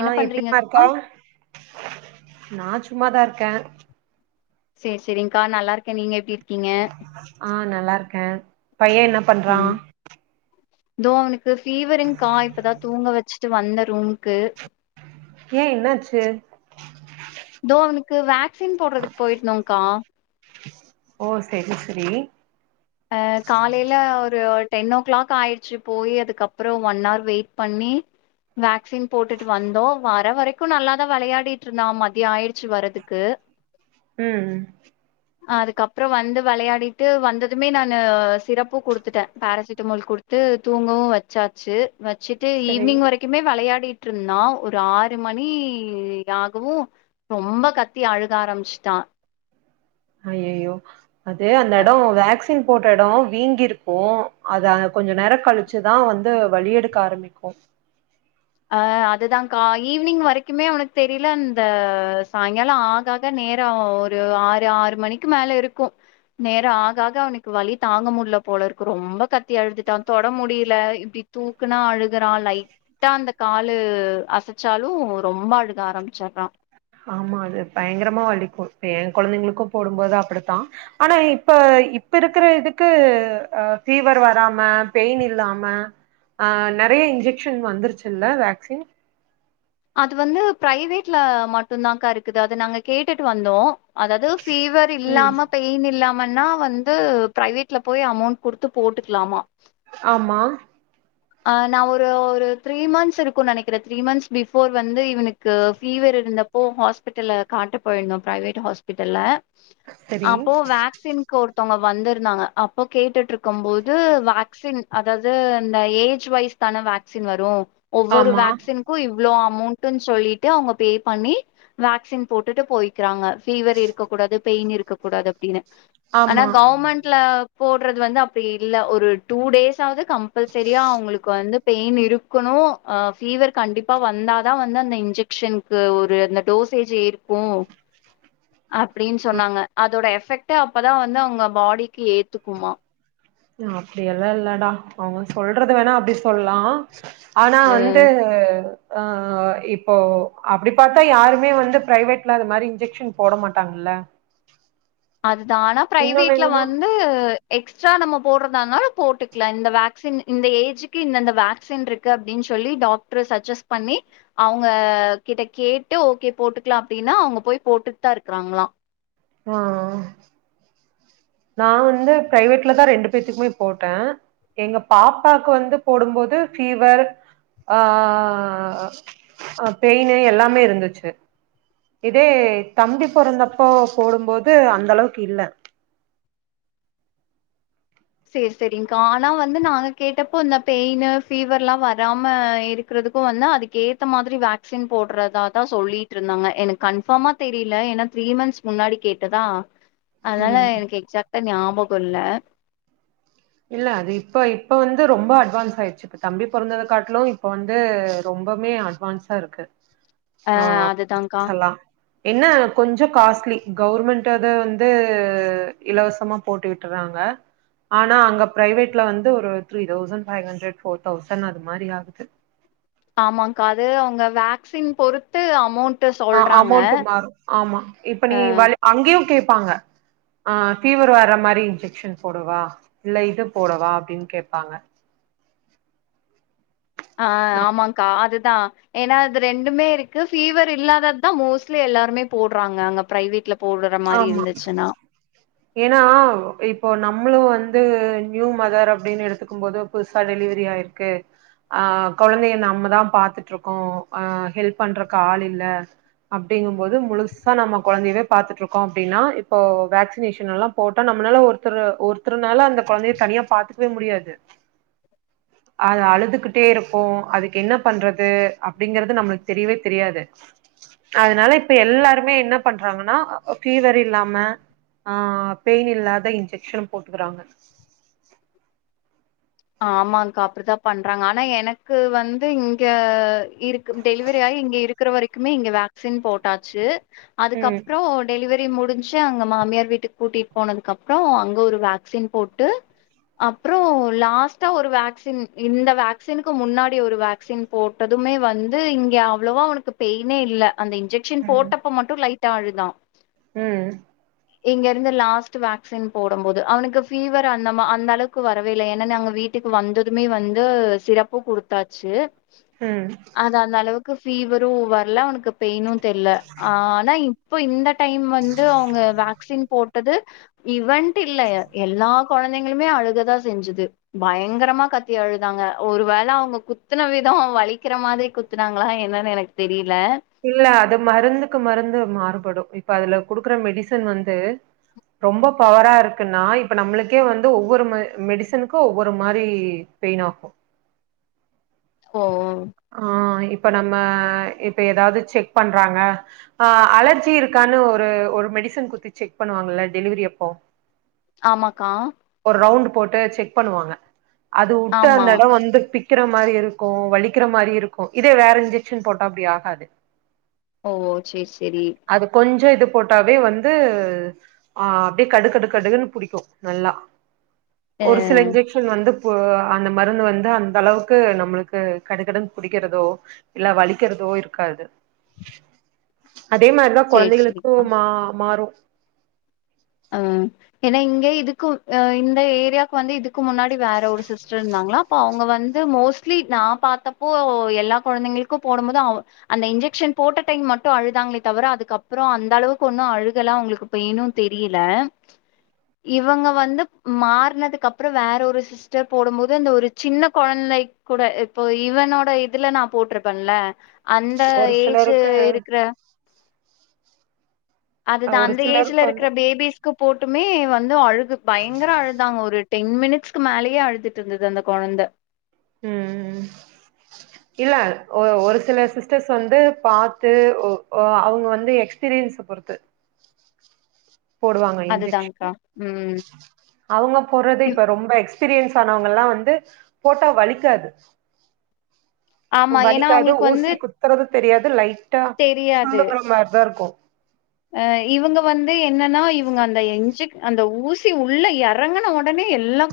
என்ன ஆஹ் எப்டிபா பண்றீங்கக்கா இருக்கா நான் சும்மாதான் இருக்கேன் சரி சரி்கா நல்லா இருக்கேன் நீங்க எப்படி இரு ஆஹ் நல்லா இருக்கேன் பையன் என்ன பண்றான் ம் தோ அவுன் இத பீவரிங் காய இப்பதான் தூங்க வச்சு வந்த ரூம்கு ஏ என்னாச்சு தோவனுக்கு வேக் சீன் போடுறதுக்கு போயிருந்தோங்கா ஓ செரி சரி ஆஹ் காலயில ஒரு டென் ஓ கிளாக் ஆய்டுச்சு போய் அதுக்கப்புறம் ஒன் ஹர் வெயிட் பண்ணி வேக்சின் போட்டுட்டு வந்தோம் வர வரைக்கும் நல்லாதான் விளையாடிட்டு இருந்தான் மதியம் ஆயிடுச்சு வரதுக்கு உஹம் அதுக்கப்புறம் வந்து விளையாடிட்டு வந்த அதுவுமே நானு சிரப்பும் குடுத்துட்டேன் போரசிட்டமால் குடுத்து தூங்கவும் வச்சாச்சு வச்சிட்டு செரி ஈவி்னிங் வரைக்குமே விளையாடிட்டு ருந்னா ஒரு ஆறு மணி ஆகவும் ரொம்ப கத்தி அழுக ஆரம்பிச்சிட்டான் அஹ்யயோ அதே அந்த இடம் வேக்ஸ் வேக்ஸின் போட்ட ஏடோ வீங்கிருக்கும் அதை கொஞ்சம் நேரம் கழிச்சுதான் வந்து வழி எடுக்க ஆரம்பிக்கும் அஹ் அதுதான்கா ஈவினிங் வரைக்குமே அவனுக்கு தெரியல அந்த சாயங்காலம் ஆகாக நேரம் ஒரு ஆறு ஆறு மணிக்கு மேல இருக்கும் நேரம் ஆகாக அவனுக்கு வழி தாங்க முடியல போல இருக்கு ரொம்ப கத்தி அழுதுட்ட அவன் தொட முடியல இப்படி தூக்குனா அழுகுறான் லைக் லைட அந்த காலு அசைச்சாலும் ரொம்ப அழுக ஆரம்பிச்சடுறான் ஆமா அது பயங்கரமா வலிக்கு என் கெழந்தைங்களுக்கும் போடும்போது அப்படித்தான் ஆனா இப்ப இப்ப இருக்கற இதுக்கு ஹ பீவர் வராம பெயின் இல்லாம ஆஹ் நெறைய இன்ஜெக்ஷன் வந்துருச்சுல்ல வேக்சின் அது வந்து பிரைவேட்ல மட்டும்தாக்கா இருக்குது அது நாங்க கேட்டுட்டு வந்தோம் அதாவது பீவர் ம் இல்லாம பெயின் இல்லாம இல்லன்னா வந்து பிரைவேட்ல போய் அமௌண்ட் கொடுத்து போட்டுக்கலாமா ஆமா ஆஹ் நான் ஒரு த்ரீ மந்த்ஸ் இருக்கும் நெனைக்கிறேன் த்ரீ மந்த்ஸ் பிஃபோர் வந்து இவனுக்கு ஃபீவர் இருந்தப்போ ஹாஸ்பிட்டலில் காட்ட போயிருந்தோம் ப்ரைவேட் ஹாஸ்பிட்டல சரி அப்போ வேக்சின்க ஒருத்தங்க வந்திருந்தாங்க அப்போ கேட்டுட்டு இருக்கும் போது வேக்சின் அதாவது இந்த ஏஜ் வைஸ் தான வேக்சின் வரும் ஒவ்வொரு ஆமா வேக்சின் அவ்ளோ அமௌன்ட் சொல்லிட்டு அவங்க பேய் பண்ணி வேக்சின் போட்டுட்டு போய்கிறாங்க பீவர் இருக்க கூடாது பெயின் இருக் க்க கூடாது அடின்னு ஆனா ஆமா கவர்மெண்ட்ல போட் து வந்து அப்படி இல் ஒரு டூ டேஸ் ஆவது கம்பல்சரியா அவங்களுக்கு வந்து பெயின் இருக்கணும் பீவர் கண்டிப்பா வந்தாதான் வந்து அந்த இன்ஜெக்ஷனுக்கு ஒரு அந்த டோசேஜ் இருக்கும் அப்படின்னு சொன்னாங்க அதோட எஃப் எபக்ட்டா அப்பதான் வந்து அவங்க பாடிக்கு ஏத்துக்குமா அப்படியெல்லாம் இல்லடா அவங்க சொல்றது வேணா அப்டி சொல்லாம் ஆனா அ வந்து அஹ் இப்போ அப்படி பார்த்தா யாருமே வந்து பிரைவேட்ல அது மாதிரி இன்ஜெக்ஷன் போட மாட்டாங்கல்ல அதுதான் ஆனா இன்னொன்னு பிரைவேட்ல என்னன்னா வந்து எக்ஸ்ட்ரா நம்ம போடுறதா இருந்தாலும் போட்டுக்கலாம் இந்த வேக்சின் இந்த ஏஜுக்கு இந்தந்த வேக்சின் இருக்கு அப்படின்னு சொல்லி டாக்டரு சஜஸ்ட் பண்ணி அவங்க கிட்ட கேட்டு ஓகே போட்டுக்கலாம் அப்படின்னா அவங்க போய் போட்டுட்டு தான் இருக்கறாங்களாம் ஆஹ் நான் வந்து பிரைவேட்லதான் ரெண்டு பேத்துக்குமே போட்டேன் எங்க பாப்பாக்கு வந்து போடும்போது ஃபீவர் அஹ் பெயின் எல்லாமே இருந்துச்சு இதே தம்பி பிறந்தப்போ போடும்போது அந்த அளவுக்கு இல்ல சரி சரி்கா ஆனா வந்து நாங்க கேட்டப்போ இந்த பெயின் ஃபீவர் எல்லாம் வராம இருக்கிறதுக்கும் வந்து அதுக்கு ஏத்த மாதிரி வேக்சின் போடுறதாாதான் சொல்லிட்டு இருந்தாங்க எனக்கு கன்பர்மா தெரியல ஏன்னா த்ரீ மந்த்ஸ் முன்னாடி கேட்டதா அதனால ம் எனக்கு எக்சாக்ட்டா ஞாபகம் இல்ல இல்ல அது இப்ப இப்ப வந்து ரொம்ப அட்வான்ஸ் ஆயிடுச்சு இப்ப தம்பி பொறந்தக்காட்டிலும் இப்ப வந்து ரொம்பவுமே அட்வான்ஸா இருக்கு ஆ அஹ் அதுதான்கா சொல்லா என்ன கொஞ்சம் காஸ்ட்லி கவர்மெண்ட் அது வந்து இலவசமா போட்டிட்டுறாங்க ஆனா அங்க அங்க பிரைவேட்ல வந்து ஒரு three thousand five hundred four thousand அது மாதிரி ஆகுது ஆமாக்கா அது அவங்க வேக்சின் பொறுத்து அமௌண்ட் ஆஹ் சொல்றாங்க அமௌண்ட் மாறும் ஆமா இப்ப நீ ஆ அங்கயும் கே [unintelligible] ஆஹ் பபீவர் வர்ற மாதிரி இன்ஜெக்ஷன் போடுவா இல்ல இது போடுவா அப்படின்னு கேட்பாங்க ஆஹ் ஆமாக்கா அது அதான் ஏன்னா அது ரெண்டுமே இருக்கு பீவர் இல்லாதது தான் மோஸ்ட்லி எல்லாருமே போடுறாங்க அங்க பிரைவேட்ல போடுற மாரி ஆமா இருந்துச்சுன்னா ஏன்னா இப்போ நம்மளும் வந்து வ நியூ மதர் அப்படின்னு எடுத்துக்கும் போது புதுசா டெலிவரி ஆயிருக்கு ஆஹ் குழந்தைய நம்மதான் பாத்துட்டு இருக்கோம் ஹெல்ப் ஆஹ் பண்றக்கு ஆள் இல்ல அப்படிங்கும் போது முழுசா நம்ம குழந்தையவே பாத்துட்டு இருக்கோம் அப்படின்னா இப்போ வேக்சினேஷன் எல்லாம் போட்டா நம்மளால ஒருத்த ஒருத்தருனாள அந்த குழந்தைய தனியா பாத்துக்கவே முடியாது அது அழுதுகிட்டே இருக்கும் அதுக்கு என்ன பண்றது அப்படிங்கறது நமளுக்கு தெரியவே தெரியாது அதனால இப்ப எல்லாருமே என்ன பண்றாங்கன்னா ஃபீவர் இல்லாம ஆஹ் பெயின் இல்லாத இன்ஜெக்ஷன் போட்டுக்கறாங்க ஆமாகா அப்படிதான் பண்றாங்க ஆனா எனக்கு வந்து இங்க இருக்கு டெலிவரி ஆயி இங்க இருக்கிற வரைக்குமே இங்க வேக்சின் போட்டாச்சு ம் அதுக்கப்புறம் டெலிவரி டெலிவரி முடிஞ்சு அங்க மாமியார் வீட்டுக்கு கூட்டிட்டு போனதுக்கு அப்புறம் அங்கு ஒரு வேக்சின் போட்டு அப்புறம் லாஸ்ட் ஒரு வேக்சின் இந்த வேக்சினக்கு முன்னாடி ஒரு வேக்சின் போட்டதுமே வந்து இங்க அவ்வளோவா அவனுக்கு பெயினே இல்ல அந்த இன்ஜெக்ஷன் போட்டப்ப மட்டும் லைட் அழுதான் ஹும் இங்க இருந்து லாஸ்ட் வேக்சின் போடும் போது அவனுக்கு பீவர் அந்த அந்த அளவுக்கு வரவே இல்ல ஏன்னாங்க அங்க வீட்டு வீட்டுக்கு வந்ததுமே வந்து சிரப்பு குடுத்தாச்சு ம் அதுஅந்தளவுக் ஃபீவரும் வரல உனக்கு பெய்ன்னு தெரியல ஆனா இப்ப இந்த டைம் வந்து அவங்க வேக்சின் போட்டது இவன் இல்ல எல்லாம் குழந்தைங்களுமே அழுகதான் செஞ்சது பயங்கரமா கத்தி அழுதாங்க ஒரு வேள அவங்க குத்துன விதம் வலிக்கிற மாதிரி குத்துனாங்களா என்னன்னு எனக்குதெரியில இல்ல அது மருந்துக்கு மருந்து மாறுபடும் இப்ப அதுல குடுக்குற மெடிசன் வந்து ரொம்ப பவரா இருக்குன்னா இப்ப நம்மளுக்கே வந்து ஒவ்வொரு மெடிசனுக்கும் ஒவ்வொரு மாரி பெயின் ஆகும் ஓ ஆஹ் இப் இப்ப நம்ம இப்ப ஏதாவது செக் பண்றாங்க ஆஹ் அலர்ஜி இருக்கானு ஒரு ஒரு மெடிசன் குடுத்து செக் பண்ணுவாங்கல்ல டெலிவரி அப்போ ஆமாக்கா ஒரு ரவுண்ட் போட்டு செக் பண்ணுவாங்க அது ஊட்ட ஆமா அந்தடம் வந்து பி க்கிற மாரி இருக்கும் வலிக்கிற மாரி இருக்கும் இதே வேற இன்ஜெக்ஷன் போட்டா அப்படி ஆகாது ஓஓ செரி செரி அது கொஞ்சோ இது போட்டாவே வந்து ஆஹ் அப்படியே கடுக்கடுக்கடுன்னு பிடிக்கும் நல்லா ஒரு சில அ இன்ஜெக்ஷன் வந்து அந்த மருந்து வந்து அந்த அளவுக்கு நம்மளுக்கு கடு கடுனு புடிக்கிறதோ இல்ல வலிக்கிறதோ இருக்காது அதே மாதிரிதான் சேரி கொழந்தைகக்கும் சேரிக்கா மா மாறும் ஹம் ஏன்னா இங்கே இதுக்கு இந்த ஏரியாவுக்கு வந்து இதுக்கு முன்னாடி வேற ஒரு சிஸ்டர் இருந்தாங்களா அப்போ அவங்க வந்து மோஸ்ட்லி நான் பார்த்தப்போ எல்லா கொழந்தைங்களுக்கும் போடும் போது அவ அந்த இன்ஜெக்ஷன் போட்ட டைம் மட்டும் அழுதாங்களே தவிர அதுக்கப்புறம் அந்த அளவுக்கு ஒன்னும் அழுகல்லாம் அவங்களுக்கு பெயினும் தெரிய தெரியல இவங்க வந்து மாறனதுக்கு அப்புறம் வேற ஒரு சிஸ்டர் போடும் போது அந்த ஒரு சின்ன குழந்தை கூட இப்போ இவனோட இதுல நான் போட்டிருப்பேன்ல அந்த ஒரு ஏஜ் சிலருக்கு இருக்குற அதுதான் ஒரு அந்த ஏஜ்ல சிலருக்கு வந்து இருக்கிற பேபிஸ்க்கு போட்டு மட்டுமே வந்து அழுகு க்கு பயங்கர அழுதாங்க ஒரு டென் மினிட்ஸ்க்கு மேலேயே அழுதுட்டு இருந்தது அந்த கொழந்த உஹம் இல்ல ஒரு சில சிஸ்டர்ஸ் வந்து பாத்து அவங்க வந்து எக்ஸ்பீரியன்ஸ பொறுத்து போடுவாங்க அதுதான்க்கா இன்ஜெஷன் ம் அவங்க போடுறது இவ் இப்ப ரொம்ப எக்ஸ் எக்ஸ்பீரியன்ஸ் ஆனவங்க எல்லாம் வந்து போட்டா வலிக்காது ஆமா ஏன்னா வலிக்காது அவங்களுக்கு வந்து ஊசி குத்துறதுக்கு தெரியாது லைட் டா சொல்லுங்கற மாதிரிதான் இருக்கும் அஹ இவங்க வந்து என்னன்னா இவங்க அந்த எஞ்சு அந்த ஊசி உள்ள இறங்கன உடனே எல்லாம்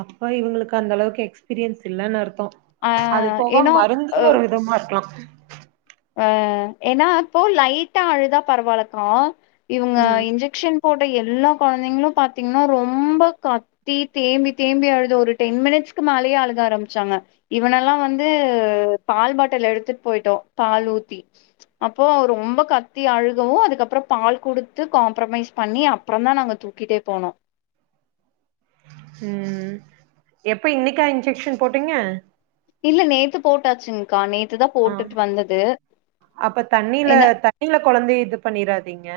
அப்பா இவங்களுக்கு அந்த அளவுக்கு எக்ஸ்பீரியன்ஸ் இல்லனு அர்த் தம் ஆ அது போக ஏன்னா மருந்தும் ஒரு விதமா இருக்லா ஆ ஏன்னா அப்போ லைட்டா அழுதா பரவாயில்லகா இவுங்க ம் இன்ஜெக்ஷன் போட்ட எல்லா குழந்தைங்களும் பாத்தீங்கன்னா ரொம்ப கத்தி தேம்பி தேம்பி அழுது ஒரு டென் மினிட்ஸ்க்கு மேலேயே அழுக ஆரம்பிச்சாங்க இவனெல்லாம் வந்து பால் பாட்டில் எடுத்துட்டு போயிட்டோம் பால் ஊத்தி அப்போ ரொம்ப கத்தி அழுகவும் அதுக்கப்புறம் பால் குடுத்து காம்ப்ரமைஸ் பண்ணி அப்புறம் தான் நாங்க தூக்கிட்டே போனோம் உம் எப்ப இன்னைக்கா இன்ஜெக்ஷன் போட்டீங்க இல்ல நேத்து போட்டாச்சுங்க்கா நேத்து தான் ஆ போட்டுட்டு வந்தது அப்ப தண்ணில ஏனா தண்ணில கொழந்தைய இது பண்ணிராதீங்க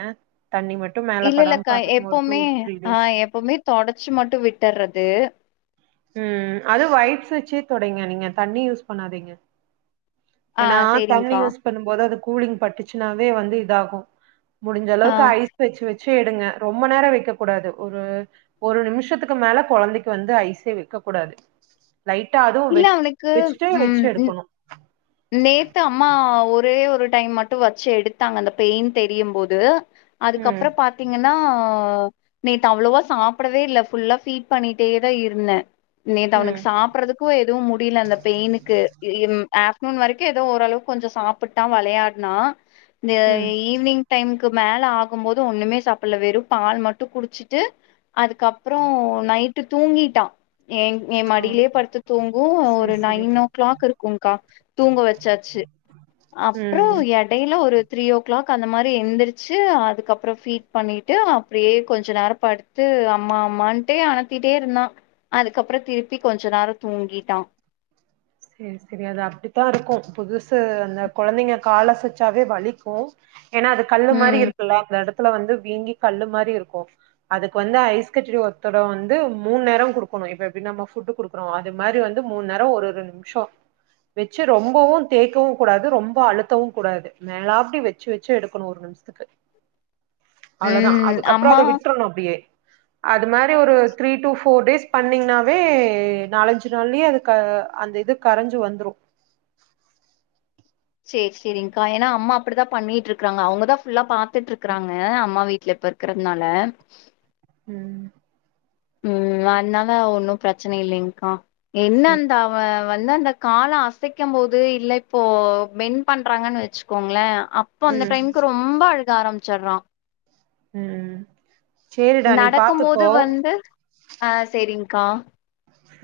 தண்ணி மட்டு மேல படாம இல்லல்லக்கா பாத்துக்குங்க ஒரு டூ எப்பவுமே த்ரீ டேஸ் ஆஹ எப்பவுமே தொடச்சு மட்டும் விட்டறது உம் அது வயப்ஸ் வச்சே தொடைங்க நீங்க தண்ணி யூஸ் பண்ணாதீங்க ஆ ஏன்னா தண்ணி சேரிங்க்கா யூஸ் பண்ணும் போது அது கூலிங் பட்டுச்சுனாவே வந்து இதாகும் முடிஞ்ச அளவு ஆ ஐயிஸ் வச்சு வச்சு சேரீங்க ரொம்ப நேரம் வைக்க கூடாது ஒரு ஒரு நிமிஷத்துக்கு மேல குழந்தைக்கு வந்து ஐசே வைக்க கூடாது லைட்டா அதுவும் இல்ல அவனுக்கு வெச்சுட்டே ம் வச்சு ன் எடுக்கணும் நேத்து அம்மா ஒரே ஒரு டைம் மட்டும் வச்சு எடுத்தாங்க அந்த பெயின் தெரியும் போது ம் அதுக்கப்புறம் பாத்தீங்கன்னா ஆஹ நேத்து அவ்வளவா சாப்புடவே இல்லை ஃபுல்லா ஃபீட் பண்ணிட்டே தான் இருந்தேன் நேத்து அவனுக்கு ம் சாப்பறதுக்கும் எதுவும் முடியல அந்த பெயினுக்கு இம் ஆப் ணுண் வரைக்கும் ஏதோ ஓரளவுக்கு கொஞ்சம் சாப்பிட்டா விளையாடுனா த ம் ஈவ்னிங் டைம் க்கு மேல ஆகும் போது ஒண்ணுமே சாப்பிடல வெறும் பால் மட்டும் குடிச்சுட்டு அதுக்கப்புறம் நைட்டு தூங்கிட்டான் என் என் ஓ மடியிலயே படுத்து தூங்கும் செரி ஒரு செரி நைன் ஓ கிளாக் இருக்கும்க்கா தூங்க வச்சாச்சு அப்புறம் ம் எடையில ஒரு த்ரீ ஓ கிளாக் அந்த மாரி எழுந்திரிச்சு அதுக்கப்புறம் ஃபீட் பண்ணிட்டு அப்படியே கொஞ்ச நேரம் படுத்து அம்மா அம்மான்ட்டே அனத்திட்டே இருந்தான் அதுக்கப்புறம் திருப்பி கொஞ்ச நேரம் தூங்கிட்டான் சரி சரி அது அப்படித்தான் இருக்கும் புதுசு அந்த குழந்தைங்க காலசச்சாவே வலிக்கும் ஏன்னா அது கல்லு மாரி ம் இருக்குல்ல அந்த இடத்து வந்து வீங்கி கல்லு மாரி இருக்கும் அதுக்கு வந்து ஐஸ் கட்டி ஒத்தடம் வந்து மூனுநேரம் குடுக்கணும் இப்ப எப்படினா நம்ம ஃபுட் குடுக்குறோம் அது மாதிரி வந்து மூண நேரம் ஒரு ஒரு வச்சு ரொம்பவும் தேக்கவும் கூடாது ரொம்ப அழுத்தவும் கூடாது மேலா படி வச்சு-வச்சு எடுக்கணும் ஒரு நிமிஷத்துக்கு அவ்ளவுதான் ம் அதுக்கப்பறம் அம்மா அத வி்ட்ரணும் அப்டியே அது மாதிரி ஒரு த்ரீ டூ போர் டேஸ் பண்ணீங்னாவே நாலஞ்சு நாள்லயே அது அந்த இது கரைஞ்சு வந்துரும் செரி-செரி்கா ஏனா அம்மா அப்டிதான் பண்ணிட்டு இருக்காங்க அவுங்கதான் புல்லா பாத் துட்டு இருக்குறாங்க அம்மா வீட் இந்த இப்ப இருக்குறதுனால உம் உம் அதனால ஒன்னும் பிரச்சனை இல்லிங்கக்கா என்ன செரி அந்த அவ வந்து அந்த கால அசைக்கும் போது இல்ல இப்போ பென் பண்றாங்கன்னு வச்சுக்கோங்களே அப்போ அந்த ம் டைமுக்கு ரொம்ப அழக ஆரம்பிச்சடறான் உம் நடக்கும் போது வந்து ஹா செரிங் கா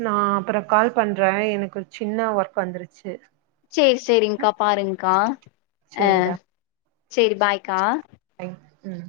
நான் அப்பறம் கால் பண்றேன் எனக்கு ஒரு சின்ன ஒர்க் வந்துருச்சு அ செரி-செரிங்க்கா பாருங்க்கா ஹா சேரிடா செரி பாய்கா உஹம்